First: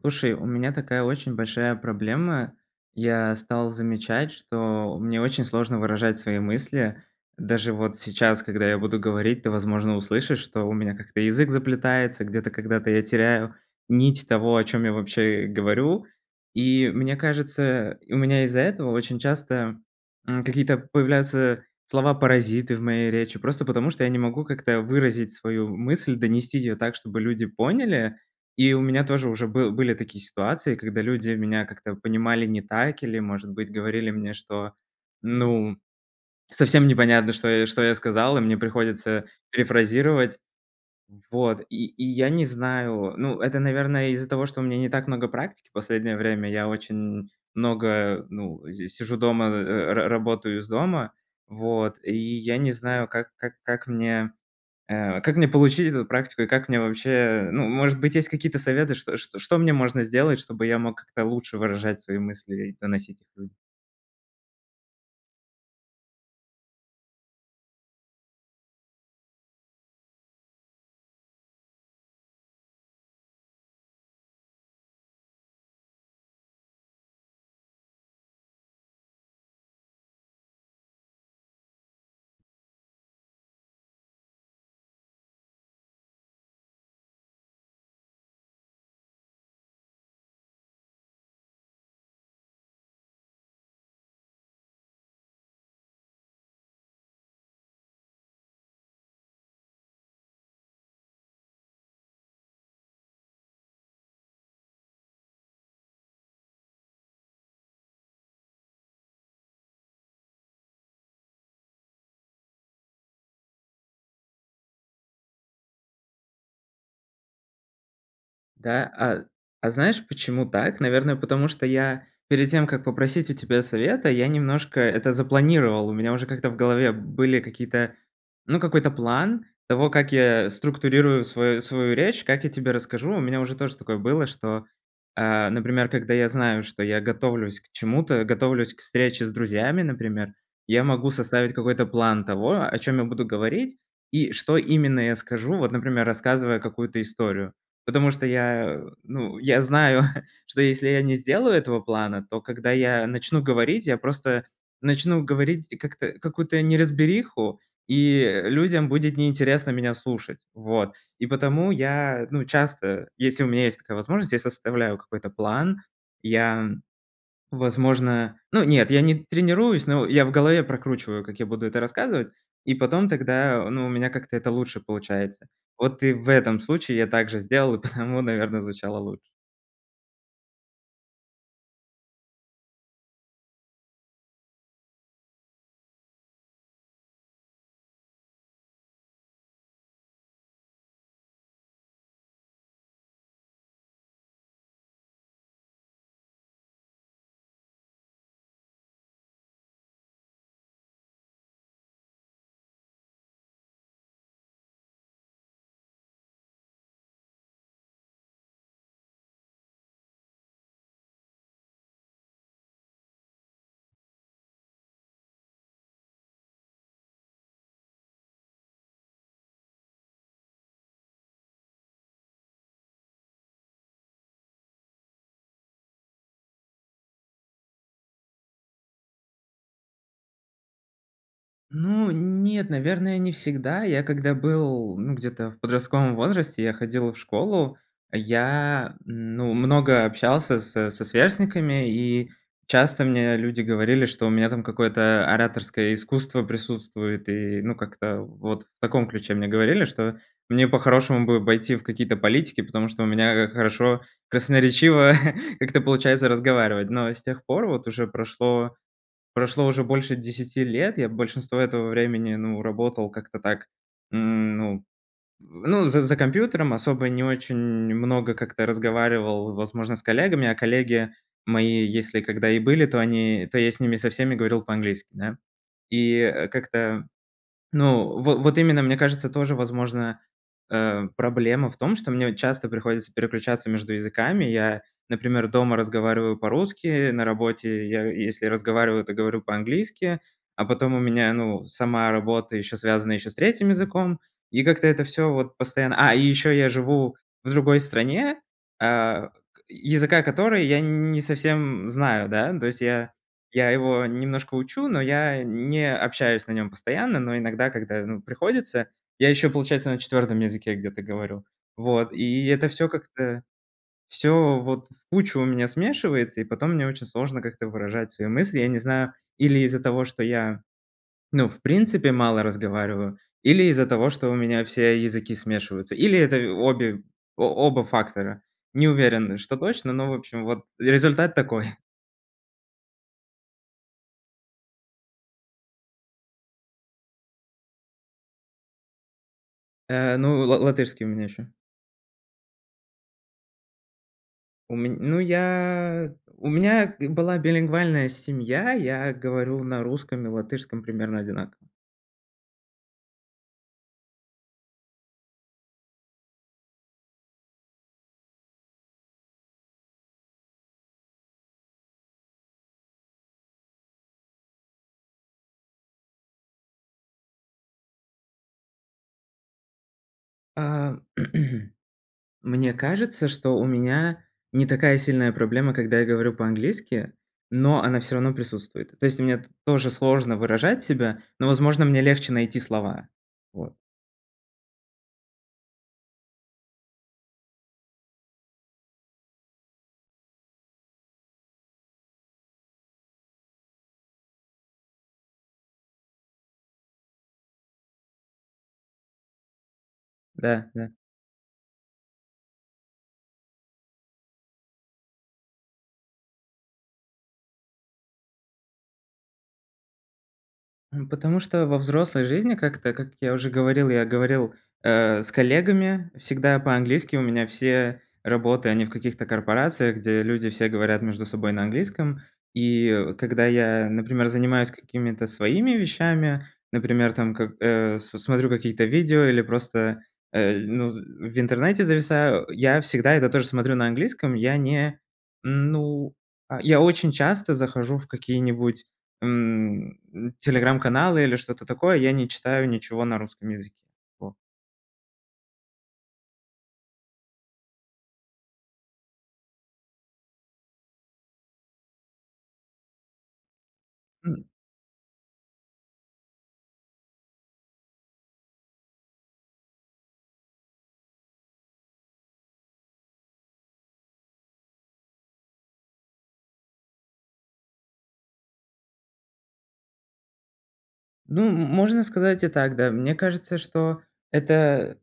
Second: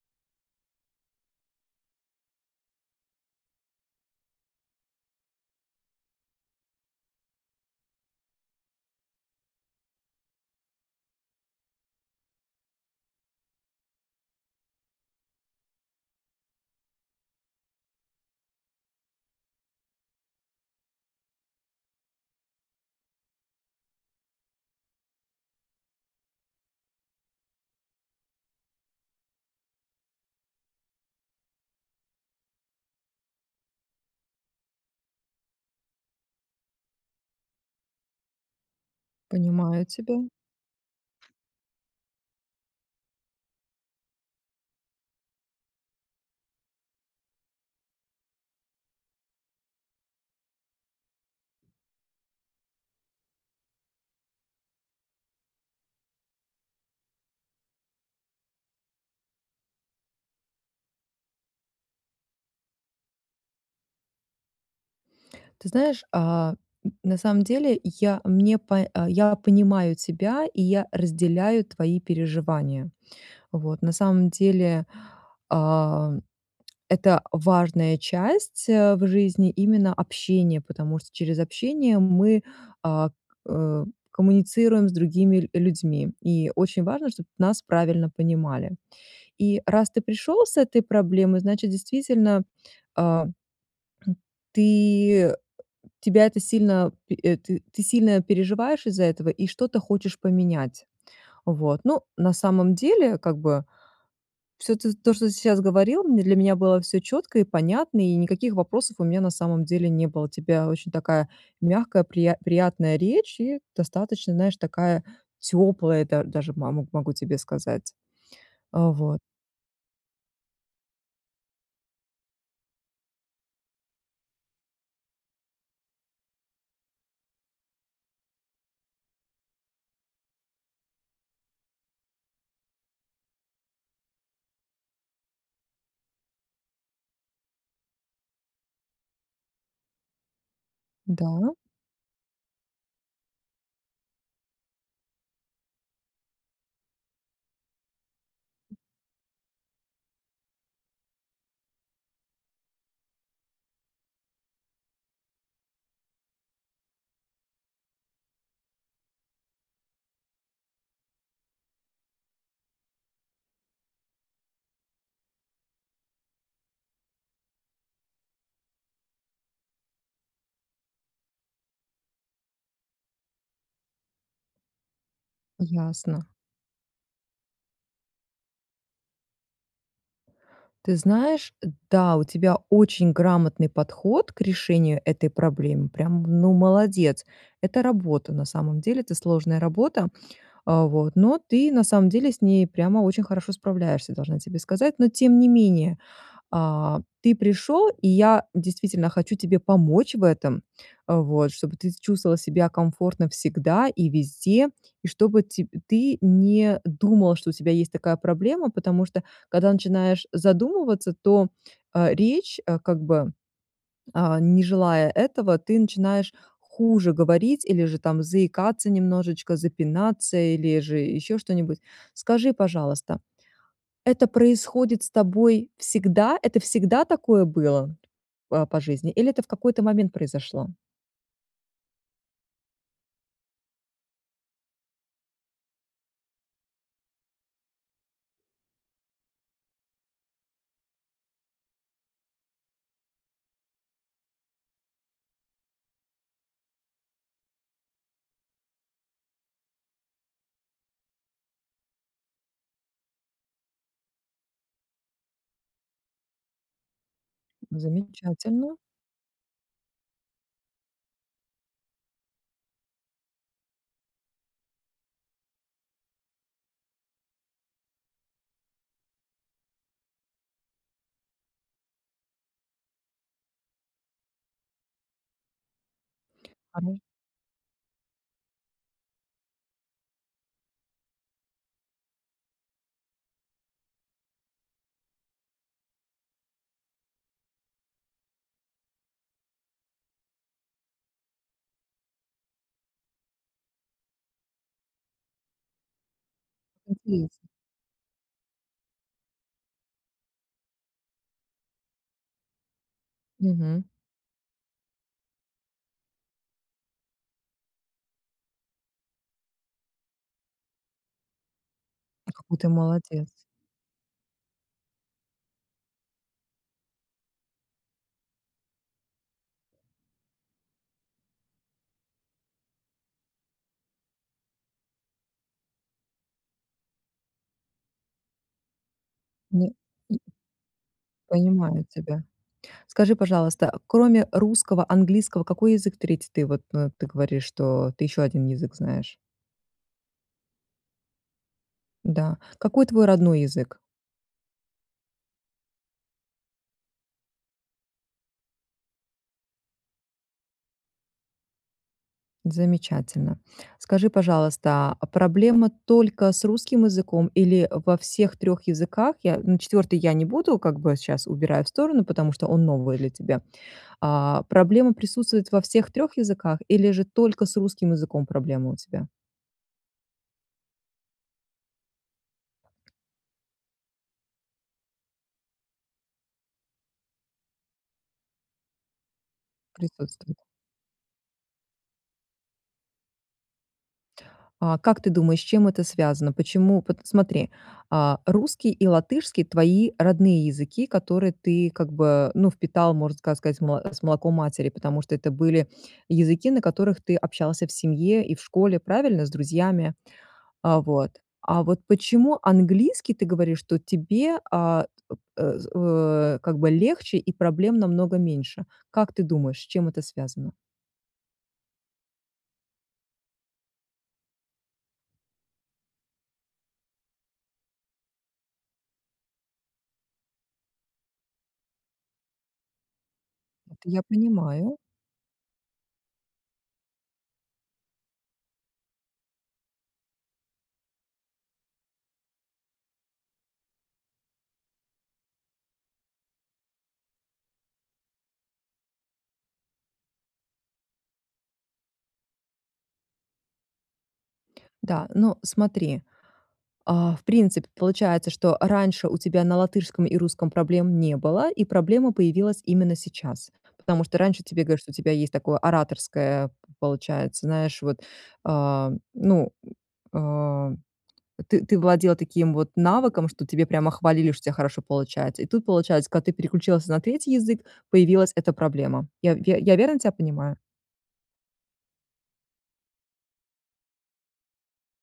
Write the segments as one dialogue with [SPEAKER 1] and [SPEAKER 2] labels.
[SPEAKER 1] Слушай, у меня такая очень большая проблема. Я стал замечать, что мне очень сложно выражать свои мысли. Даже вот сейчас, когда я буду говорить, ты, возможно, услышишь, что у меня как-то язык заплетается, где-то когда-то я теряю нить того, о чём я вообще, э, говорю. И мне кажется, у меня из-за этого очень часто, м, какие-то появляются слова-паразиты в моей речи, просто потому что я не могу, как-то, выразить свою мысль, донести её так, чтобы люди поняли. И у меня тоже уже был были такие ситуации, когда люди меня как-то понимали не так, или, может быть, говорили мне, что, ну, совсем непонятно, что я что я сказал, и мне приходится
[SPEAKER 2] Понимаю тебя.
[SPEAKER 1] перефразировать. Вот, и и я не знаю ну, это, наверное, из-за того, что у меня не так много практики последнее время. Я очень, м, много, ну, здесь сижу дома, э, ра работаю из дома, вот, и я не знаю, как как как мне, э, как мне получить эту практику, и как мне вообще, ну, может быть, есть какие-то советы, что что что мне можно сделать, чтобы я мог как-то лучше выражать свои мысли, и доносить их людям.
[SPEAKER 2] Ты знаешь, а, н на самом деле, я мне, по а я понимаю тебя, и я разделяю твои переживания. Вот, на самом деле, ам, это важная часть, а, в жизни именно общение, потому что через общение мы, а, э, коммуницируем с другими ль людьми. И очень важно, чтоб нас правильно понимали. И раз ты пришел с этой проблемой, значит действительно, а, хм, ты э тебя это сильно пе э, ты сильно переживаешь из-за этого и что-то хочешь поменять. Вот, ну, на самом деле как бы, всё т то что ты сейчас говорил, м, для меня было всё четко и понятно, и никаких вопросов у меня на самом деле не было. У тебя очень такая мягкая прият приятная речь, и достаточно знаешь такая теплая да даже мо могу тебе сказать, э,
[SPEAKER 1] Да,
[SPEAKER 2] вот.
[SPEAKER 1] а, а знаешь, почему так? Наверное, потому что я перед тем, как попросить у тебя совета, я немножко это запланировал. У меня уже как-то в голове были какие-то, ну, какой-то план того, как я структурирую свою свою речь, как я тебе расскажу. У меня уже тоже такое было, что, а, например, когда я знаю, что я готовлюсь к чему-то, готовлюсь к встрече с друзьями, например, я могу составить
[SPEAKER 2] Да.
[SPEAKER 1] какой-то план того, о чём я буду говорить, и что именно я скажу, вот, например, рассказывая какую-то историю. Потому что я, ну, я знаю, что если я не сделаю этого плана, то когда я начну говорить, я просто начну говорить как-то какую-то неразбериху, и, э, людям будет неинтересно меня слушать. Вот, и потому я, ну, часто, если у меня есть такая возможность, я составляю какой-то план, я, возможно, ну, нет, я не тренируюсь, но я в голове прокручиваю, как я буду это рассказывать, и потом тогда, ну, у меня как-то это лучше получается. Вот, и
[SPEAKER 2] Ясно.
[SPEAKER 1] в этом случае я так же сделал, и потому, наверно, звучало лучше.
[SPEAKER 2] Ты знаешь, да, у тебя очень грамотный подход к решению этой проблемы, прям, ну, молодец. Это работа, на самом деле. Это сложная работа. А вот, но ты, на самом деле, с ней прямо очень хорошо справляешься, должна тебе сказать. Но тем не менее, а, ты пришел, и я действительно хочу тебе помочь в этом, э, вот, чтобы ты с чувствовал себя комфортно всегда и везде, и чтобы тебь ты не думал, что у тебя есть такая проблема, потому что когда начинаешь задумываться, то, а, речь, а, как бы, а, не желая этого, ты начинаешь хуже говорить, или же там заикаться немножечко, запинаться, или же еще что-нибудь. Скажи, пожалуйста, это происходит с тобой всегда? Это всегда такое было, э, т а, по жизни, или это в какой-то момент произошло?
[SPEAKER 1] Ну, нет, наверное, не всегда. Я, когда был, ну, где-то, в подростковом возрасте, я ходил в школу, я ну много общался со со сверстниками, и часто мне люди говорили, что у меня там какое-то ораторское искусство присутствует, и, ну, как-то вот в таком ключе мне говорили, что мне по-хорошему бы пойти в какие-то политики, потому что у меня, а, хорошо, красноречиво как-то получается разговаривать. Но с тех пор вот уже прошло
[SPEAKER 2] Замечательно.
[SPEAKER 1] прошло уже больше 10 лет. Я большинство этого времени, ну, работал как-то так, м, ну, з ну, з за компьютером, особо не очень много как-то разговаривал, возможно, с коллегами, а коллеги мои если когда и были, то они то я с ними со всеми говорил по-английски, да. И, э,
[SPEAKER 2] А может
[SPEAKER 1] как-то ну, во вот именно, мне кажется, тоже, возможно, э, проблема в том, что мне часто приходится переключаться между языками. Я, например, дома разговариваю по-русски, на работе я если разговариваю, то говорю по-английски, а потом у меня, ну, сама работа еще связана еще с 3 языком, и как-то это всё вот постоянно, а, и ещё я
[SPEAKER 2] И
[SPEAKER 1] живу
[SPEAKER 2] 3.
[SPEAKER 1] в другой стране, а, к языка которой я н не совсем знаю, да, то есть я я
[SPEAKER 2] Мгм.
[SPEAKER 1] его немножко учу, но я не общаюсь на нем постоянно, но иногда, когда, ну, приходится, я еще, получается, на 4 языке где-то говорю. Вот,
[SPEAKER 2] А,
[SPEAKER 1] и
[SPEAKER 2] какой
[SPEAKER 1] это
[SPEAKER 2] ты
[SPEAKER 1] всё
[SPEAKER 2] молодец.
[SPEAKER 1] как-то, всё вот в кучу у меня смешивается, и потом мне очень сложно как-то выражать свои мысли. Я не знаю, или из-за того, что я, ну, в принципе мало разговариваю, или из-за того, что у меня все языки смешиваются, или это обе о оба фактора. Не уверен, что
[SPEAKER 2] Ну
[SPEAKER 1] точно, но, в
[SPEAKER 2] и
[SPEAKER 1] общем, вот, результат такой.
[SPEAKER 2] Понимаю тебя. Скажи, пожалуйста, кроме русского, английского какой язык 3? Ты вот, ну, ты говоришь, что ты ещё 1 язык знаешь.
[SPEAKER 1] Э, ну, ла латышский у меня ещё.
[SPEAKER 2] Н-да. Какой твой родной язык?
[SPEAKER 1] У мень ну, я у меня г была билингвальная семья, я говорю на русском и латышском примерно одинаково.
[SPEAKER 2] Замечательно. Скажи, пожалуйста, а, проблема только с русским языком, или во всех 3 языках? Я на 4 я не буду, как бы, сейчас убираю в сторону, потому что он новый для тебя, а, проблема присутствует во всех 3 языках или же только с русским языком проблема у тебя?
[SPEAKER 1] Э, мне кажется, что у меня не такая сильная проблема, когда я говорю по-английски, но она всё равно присутствует. То есть мне т тоже сложно
[SPEAKER 2] Присутствует.
[SPEAKER 1] выражать себя, но, возможно, мне легче найти слова. Вот.
[SPEAKER 2] А, как ты думаешь, с чем это связано? Почему? Пот смотри, а, русский и латышский- твои родные языки, которые ты как бы, ну, впитал, можно ска сказать, с молоком матери, потому что это были языки, на которых ты общался в семье и в школе, правильно? С друзьями. А
[SPEAKER 1] Да-да.
[SPEAKER 2] вот. А вот почему английский, ты говоришь, что тебе, а, э, э, как бы легче и проблем намного меньше? Как ты думаешь, с чем это связано?
[SPEAKER 1] М, потому что во взрослой жизни как-то, как я уже говорил, я говорил, э, с коллегами всегда по-английски, у меня все работы, они в каких-то корпорациях, где люди все говорят между собой на английском. И, когда
[SPEAKER 2] Это
[SPEAKER 1] я,
[SPEAKER 2] я
[SPEAKER 1] например, занимаюсь
[SPEAKER 2] понимаю.
[SPEAKER 1] какими-то своими вещами, например, там как, э, с смотрю какие-то видео или просто, э, ну в интернете зависаю, я всегда это тоже смотрю на английском. Я не ну я очень часто захожу в какие-нибудь, м, м, телеграм-каналы или что-то такое, я не читаю ничего на русском языке. Вот.
[SPEAKER 2] Да, ну, смотри. Э, в принципе, получается, что раньше у тебя на латышском и русском проблем не было, и проблема появилась именно сейчас. Потому что раньше
[SPEAKER 1] М.
[SPEAKER 2] тебе говорили, что у тебя есть такое ораторское, п получается, знаешь, вот, а, ну, э, э, т ты владел, а, таким вот навыком, что тебя прямо хвалили, что у тебя хорошо получается, и тут получается, когда ты переключилась на 3 язык, появилась эта проблема. Я я я верно тя понимаю?
[SPEAKER 1] Ну, м можно сказать и так, да. Мне кажется, что это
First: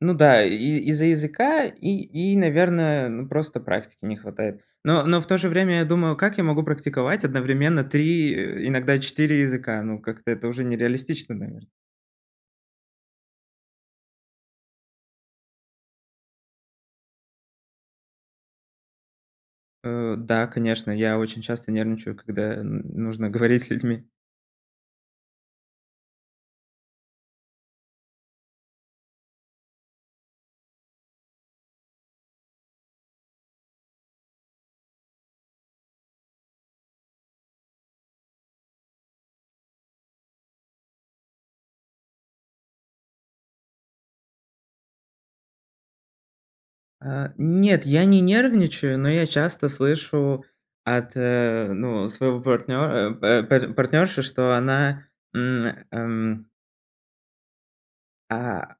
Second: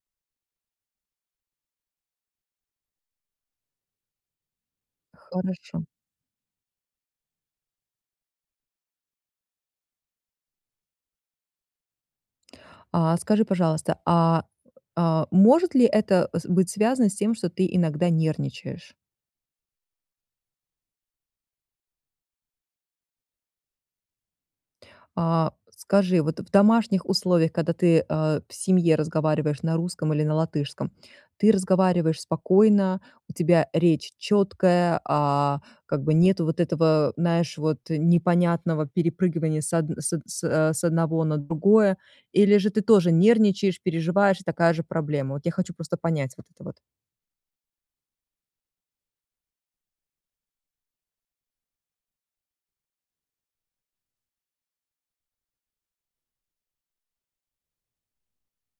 [SPEAKER 1] ну да, и из-за языка и и наверное, ну просто практики не хватает. Но но в то же время
[SPEAKER 2] Хорошо.
[SPEAKER 1] я думаю: "Как я могу практиковать одновременно 3, э, иногда 4 языка?" Ну, как-то это уже не реалистично, навер
[SPEAKER 2] А, скажи, пожалуйста, а, а, может ли это, э, с быть связано с тем, что ты иногда нервничаешь?
[SPEAKER 1] Э, да, конечно, я очень часто нервничаю, когда н нужно говорить с людьми.
[SPEAKER 2] А, скажи, вот в домашних условиях, когда ты, а, в семье разговариваешь на русском или на латышском- ты разговариваешь спокойно, у тебя речь чёткая, а, как бы нету вот этого, знаешь, вот непонятного перепрыгивания с одн с од с, а, с одного на другое? Или же ты тоже нервничаешь, переживаешь, и такая же проблема? Вот я хочу просто понять вот это вот.
[SPEAKER 1] Э, нет, я не нервничаю, но я часто слышу от, э, ну, своего партнёра, э, па па партнёрши, что она, м, эм а,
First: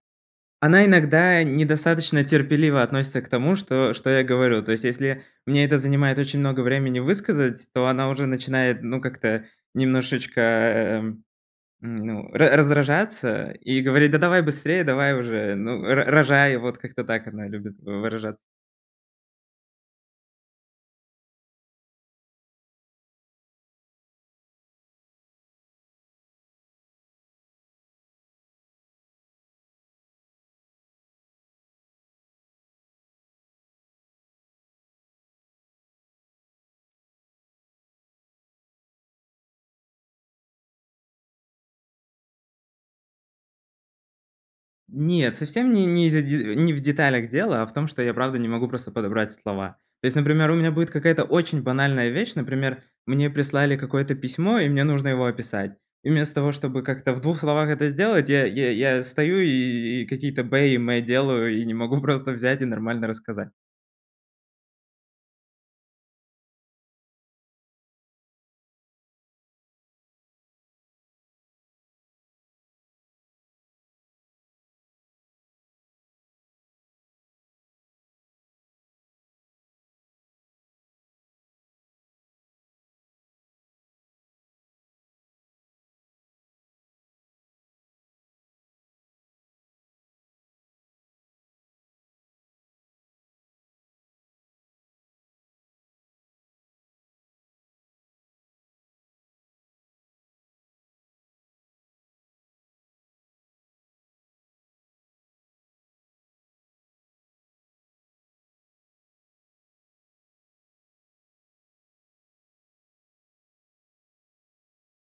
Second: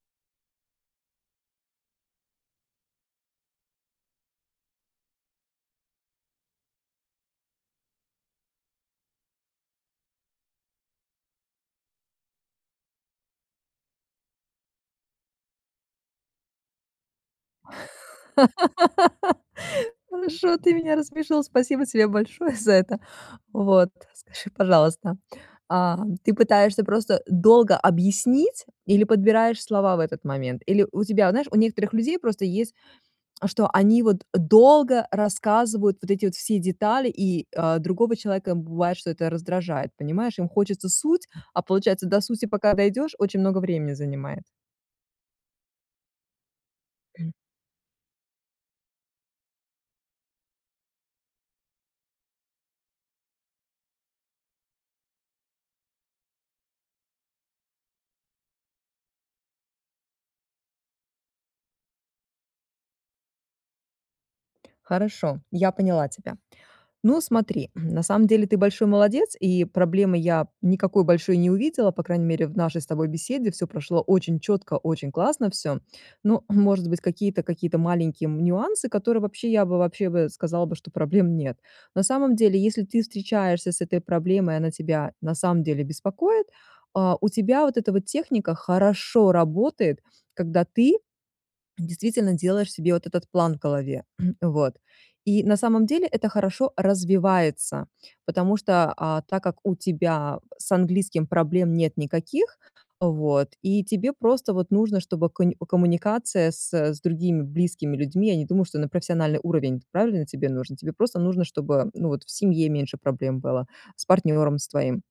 [SPEAKER 1] она иногда недостаточно терпеливо относится к тому, что что я говорю. То есть если мне это занимает очень много времени высказать, то она уже начинает, ну, как-то немножечко, э, ну, ра раздражаться, и говорить: "Да давай быстрее, давай уже, ну, ро рожай". Вот как-то так она любит выражаться.
[SPEAKER 2] Хорошо, ты меня рассмешил. Спасибо тебе большое за это. Вот, скажи, пожалуйста, а, ты пытаешься просто долго объяснить или подбираешь слова в этот момент? Или у тебя, вот знаешь, у некоторых людей просто есть, что они вот долго рассказывают вот эти вот все детали, и, а, другого человека бывает, что это раздражает, понимаешь? Им хочется суть, а получается до сути пока дойдёшь, очень много времени занимает.
[SPEAKER 1] Нет, совсем не не из-за де э, не в деталях дело, а в том, что я правда не могу просто подобрать слова. То есть, например, у меня будет какая-то очень банальная вещь. Например, мне прислали какое-то письмо, и мне нужно его описать. И вместо того, чтобы как-то в двух словах это сделать, я я я стою и и какие-то бэ и мэ делаю, и не могу просто взять и нормально рассказать.
[SPEAKER 2] Хорошо, я поняла тебя. Ну смотри, на самом деле- ты большой молодец, и проблемы я никакой большой не увидела, по крайней мере в нашей с тобой беседе. Всё прошло очень чётко, очень классно всё. Ну, может быть, какие-то какие-то маленькие, м, нюансы, которые вообще, я бы вообще бы сказала бы, что проблем нет. На самом деле, если ты встречаешься с этой проблемой, она тебя на самом деле беспокоит а, у тебя вот эта вот техника хорошо работает, когда ты действительно делаешь себе вот этот план в голове. Вот, и на самом деле это хорошо развивается, потому что, а, так как у тебя с английским проблем нет никаких, вот, и тебе просто вот нужно, чтобы конь коммуникация с, э, с другими близкими людьми- я не думаю, что на профессиональный уровень, правильно, тебе нужно? Тебе просто нужно, чтобы, ну, вот в семье меньше проблем было, с партнером с твоим.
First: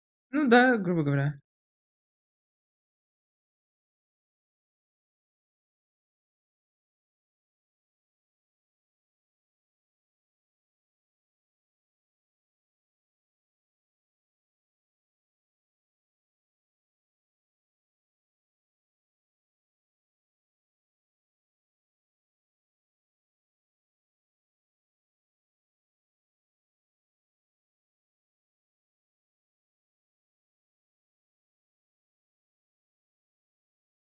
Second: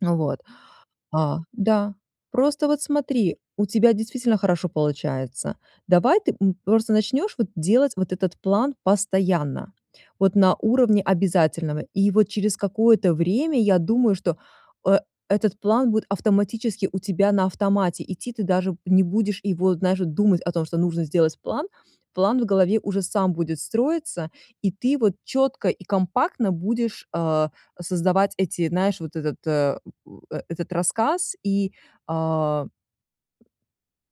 [SPEAKER 2] Ну, вот,
[SPEAKER 1] Ну да, грубо
[SPEAKER 2] а,
[SPEAKER 1] говоря.
[SPEAKER 2] да, просто вот смотри, у тебя действительно хорошо получается. Давай ты, м, просто начнешь вот делать вот этот план постоянно, вот на уровне обязательного. И вот через какое-то время, я думаю, что э этот план будет автоматически у тебя на автомате идти. Ты даже не будешь его, знаешь вот, думать о том, что нужно сделать план. План в голове уже сам будет строиться, и ты вот чётко и компактно будешь, а, создавать эти, знаешь, вот этот, э, м, э этот рассказ, и, а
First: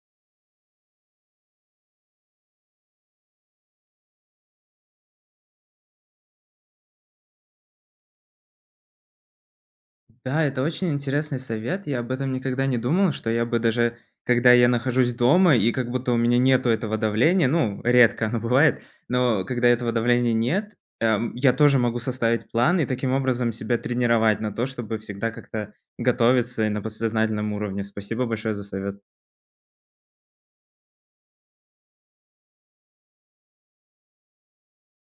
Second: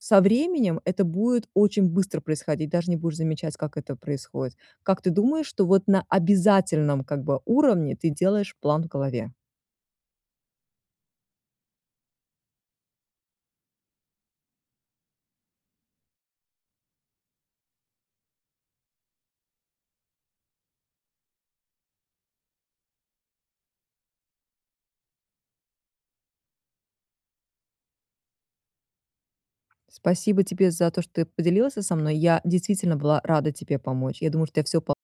[SPEAKER 2] Со временем это будет очень быстро происходить, даже не будешь замечать, как это происходит. Как ты думаешь, что вот на обязательном, как бы, уровне ты делаешь план в голове?
[SPEAKER 1] Да, это очень интересный совет. Я об этом никогда не думал, что я бы, даже когда я нахожусь дома, и как будто у меня нету этого давления, ну, редко оно бывает, но когда этого давления нет, эм, я тоже могу составить план и таким образом себя тренировать на то, чтобы всегда как-то готовиться и на подсознательном уровне. Спасибо большое за совет.
[SPEAKER 2] Спасибо тебе за то, что ты поделился со мной. Я действительно была рада тебе помочь. Я думаю, что у тя всё по